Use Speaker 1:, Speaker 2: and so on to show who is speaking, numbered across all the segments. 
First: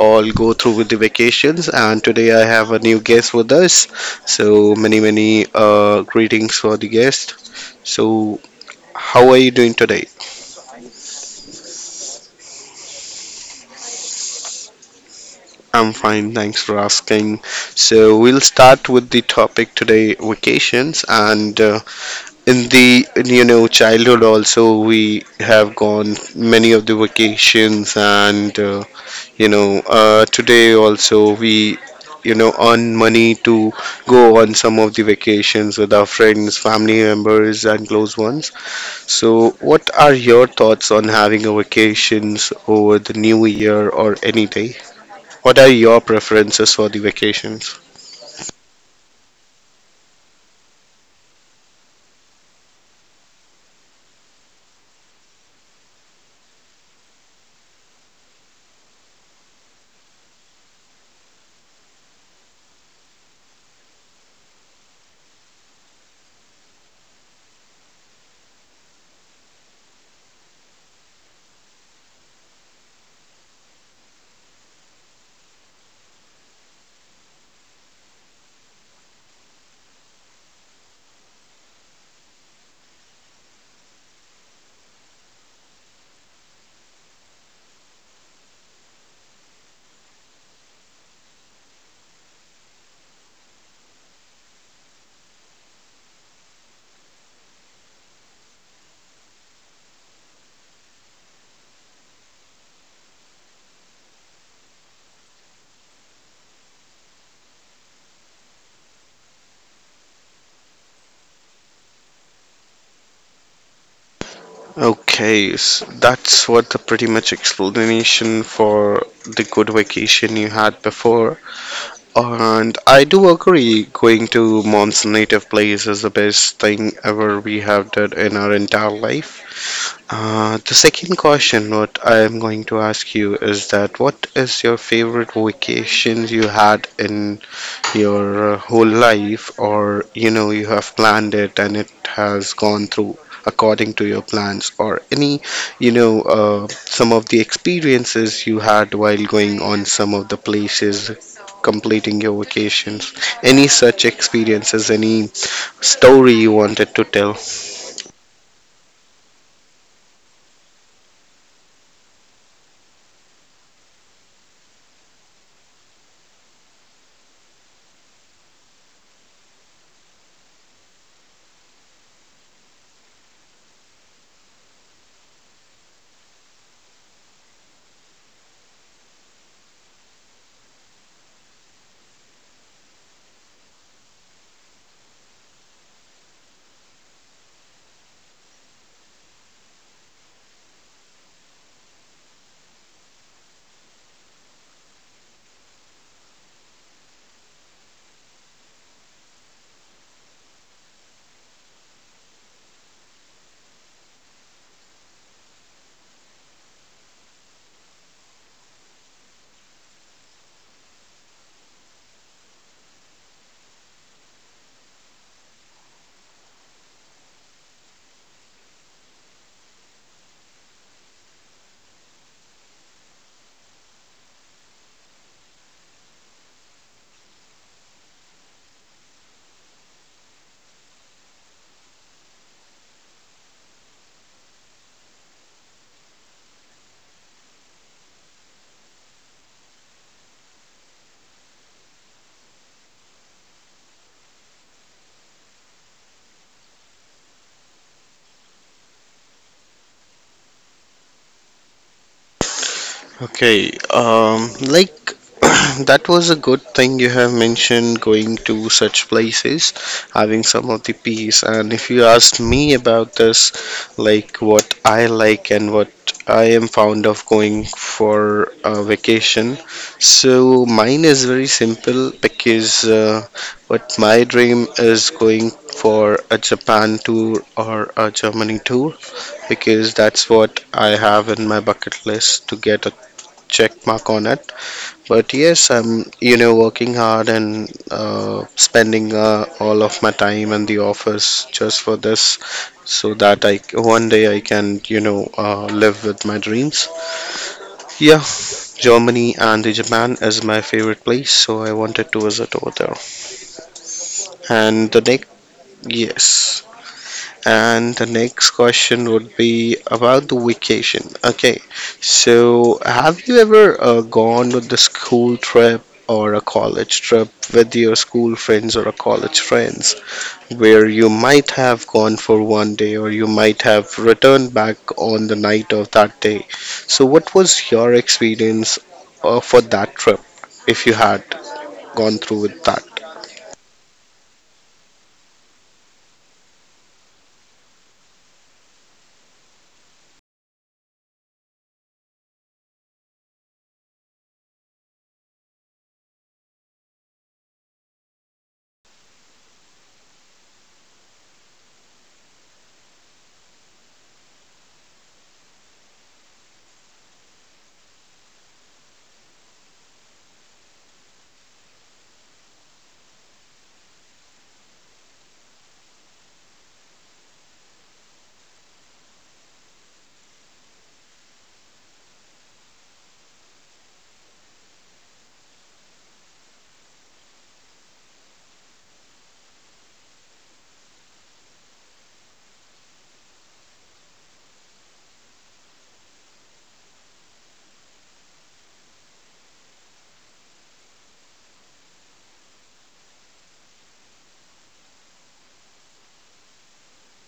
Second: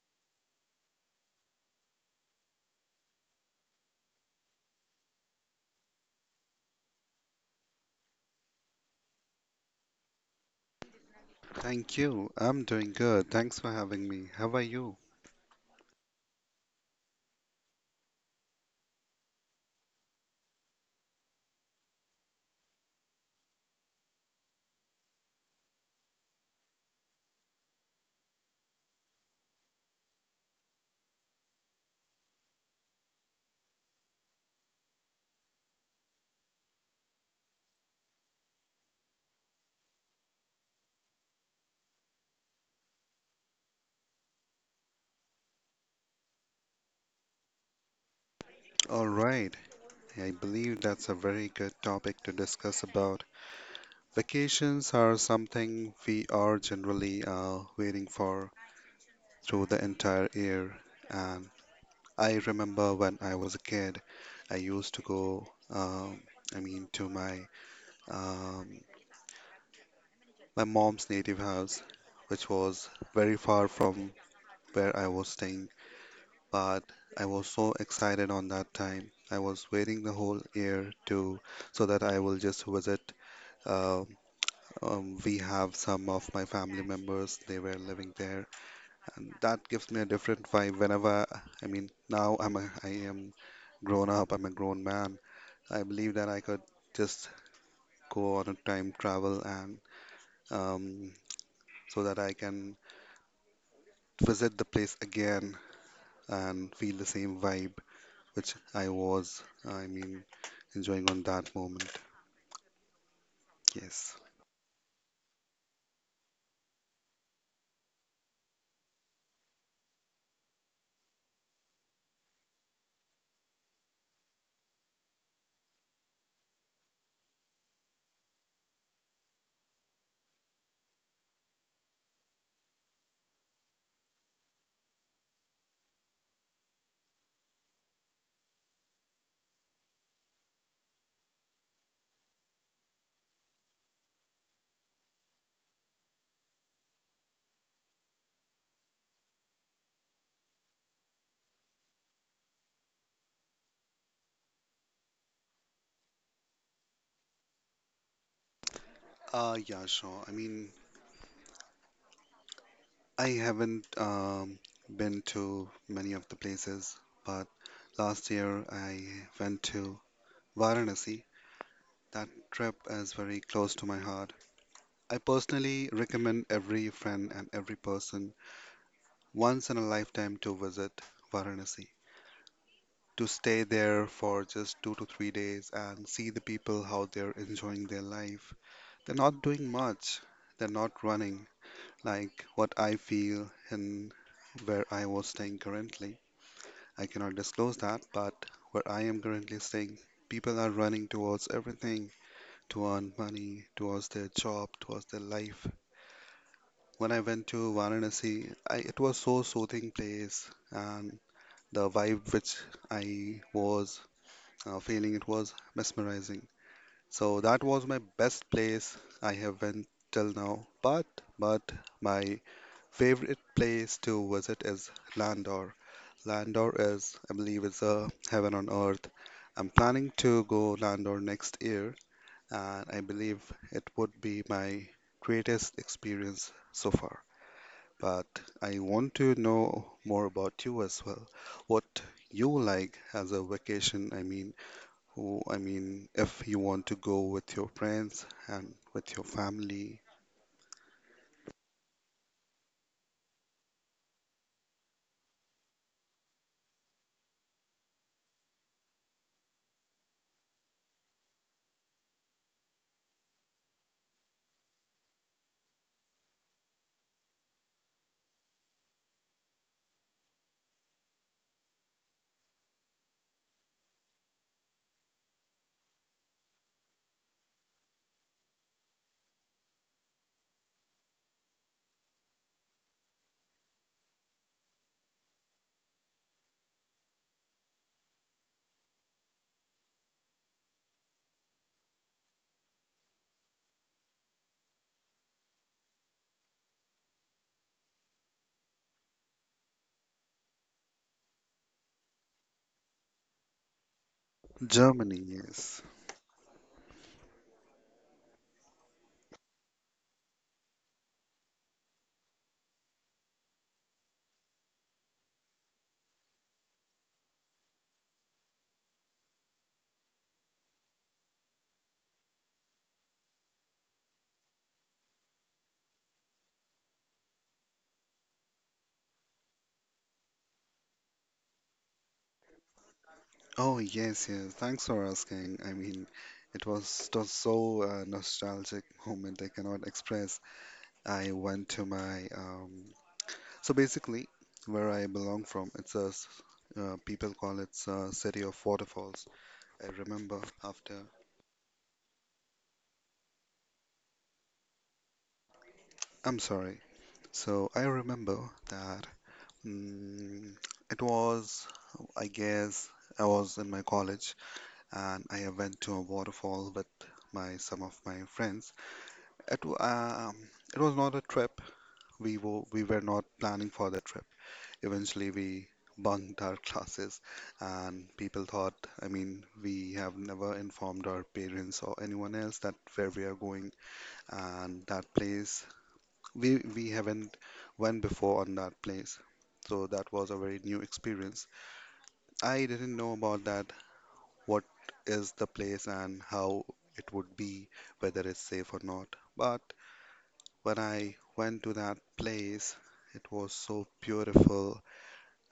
Speaker 1: all go through with the vacations, and today I have a new guest with us. So, many greetings for the guest. So, how are you doing today?
Speaker 2: Thank you. I'm doing good. Thanks for having me. How are you?
Speaker 1: I'm fine, thanks for asking. So, we'll start with the topic today vacations, and in the childhood also we have gone many of the vacations and today also we you know earn money to go on some of the vacations with our friends, family members, and close ones. So what are your thoughts on having a vacations over the new year or any day? What are your preferences for the vacations?
Speaker 2: All right. I believe that's a very good topic to discuss about. Vacations are something we are generally waiting for through the entire year. And I remember when I was a kid, I used to go, um, I mean, to my um, my mom's native house, which was very far from where I was staying, but I was so excited on that time. I was waiting the whole year to, so that I will just visit. Um, we have some of my family members, they were living there, and that gives me a different vibe whenever, I mean, now I am grown up, I'm a grown man. I believe that I could just go on a time travel and, um, so that I can visit the place again and feel the same vibe which I was. I mean, enjoying on that moment. Yes.
Speaker 1: Okay, s that's what the pretty much explanation for the good vacation you had before. And I do agree, going to mom's native place is the best thing ever we have done in our entire life. The second question, what I am going to ask you is that what is your favorite vacation you had in your whole life, or you have planned it and it has gone through according to your plans, or any some of the experiences you had while going on some of the places completing your vacations? Any such experiences, any story you wanted to tell?
Speaker 2: Yeah, sure. I mean, I haven't been to many of the places, but last year I went to Varanasi. That trip is very close to my heart. I personally recommend every friend and every person once in a lifetime to visit Varanasi, to stay there for just 2 to 3 days and see the people how they're enjoying their life. They're not doing much. They're not running. Like what I feel and where I was staying currently. I cannot disclose that, but where I am currently staying, people are running towards everything to earn money, towards their job, towards their life. When I went to Varanasi, it was so soothing place, and the vibe which I was feeling, it was mesmerizing. So that was my best place I have went till now. But my favorite place to visit is Landor. Landor is, I believe, is a heaven on earth. I'm planning to go Landor next year, and I believe it would be my greatest experience so far. But I want to know more about you as well. What you like as a vacation? I mean, who, I mean, if you want to go with your friends and with your family.
Speaker 1: Okay, like that was a good thing you have mentioned, going to such places, having some of the peace. And if you ask me about this, like what I like and what I am fond of going for a vacation, so mine is very simple, because what my dream is going for a Japan tour or a Germany tour, because that's what I have in my bucket list to get check mark on it. But yes, I'm working hard and spending all of my time in the office just for this, so that I one day I can live with my dreams. Yeah, Germany and the Japan is my favorite place, so I wanted to visit over there. And the
Speaker 2: Germany,
Speaker 1: next
Speaker 2: yes.
Speaker 1: yes. And the next question would be about the vacation. Okay, so have you ever gone with the school trip or a college trip with your school friends or a college friends where you might have gone for one day or you might have returned back on the night of that day? So, what was your experience for that trip if you had gone through with that?
Speaker 2: Oh, yes, yes. Thanks for asking. I mean, it was just so nostalgic moment I cannot express. I went to my so basically where I belong from. It's a people call it city of waterfalls. I remember after. I'm sorry. So I remember that, mm, it was, I guess, I was in my college and I went to a waterfall with my some of my friends. It, wa- um, it was not a trip. We were not planning for the trip. Eventually, we bunked our classes, and people thought, I mean, we have never informed our parents or anyone else that where we are going and that place. We haven't went before on that place, so that was a very new experience. I didn't know about that. What is the place and how it would be, whether it's safe or not. But when I went to that place, it was so beautiful.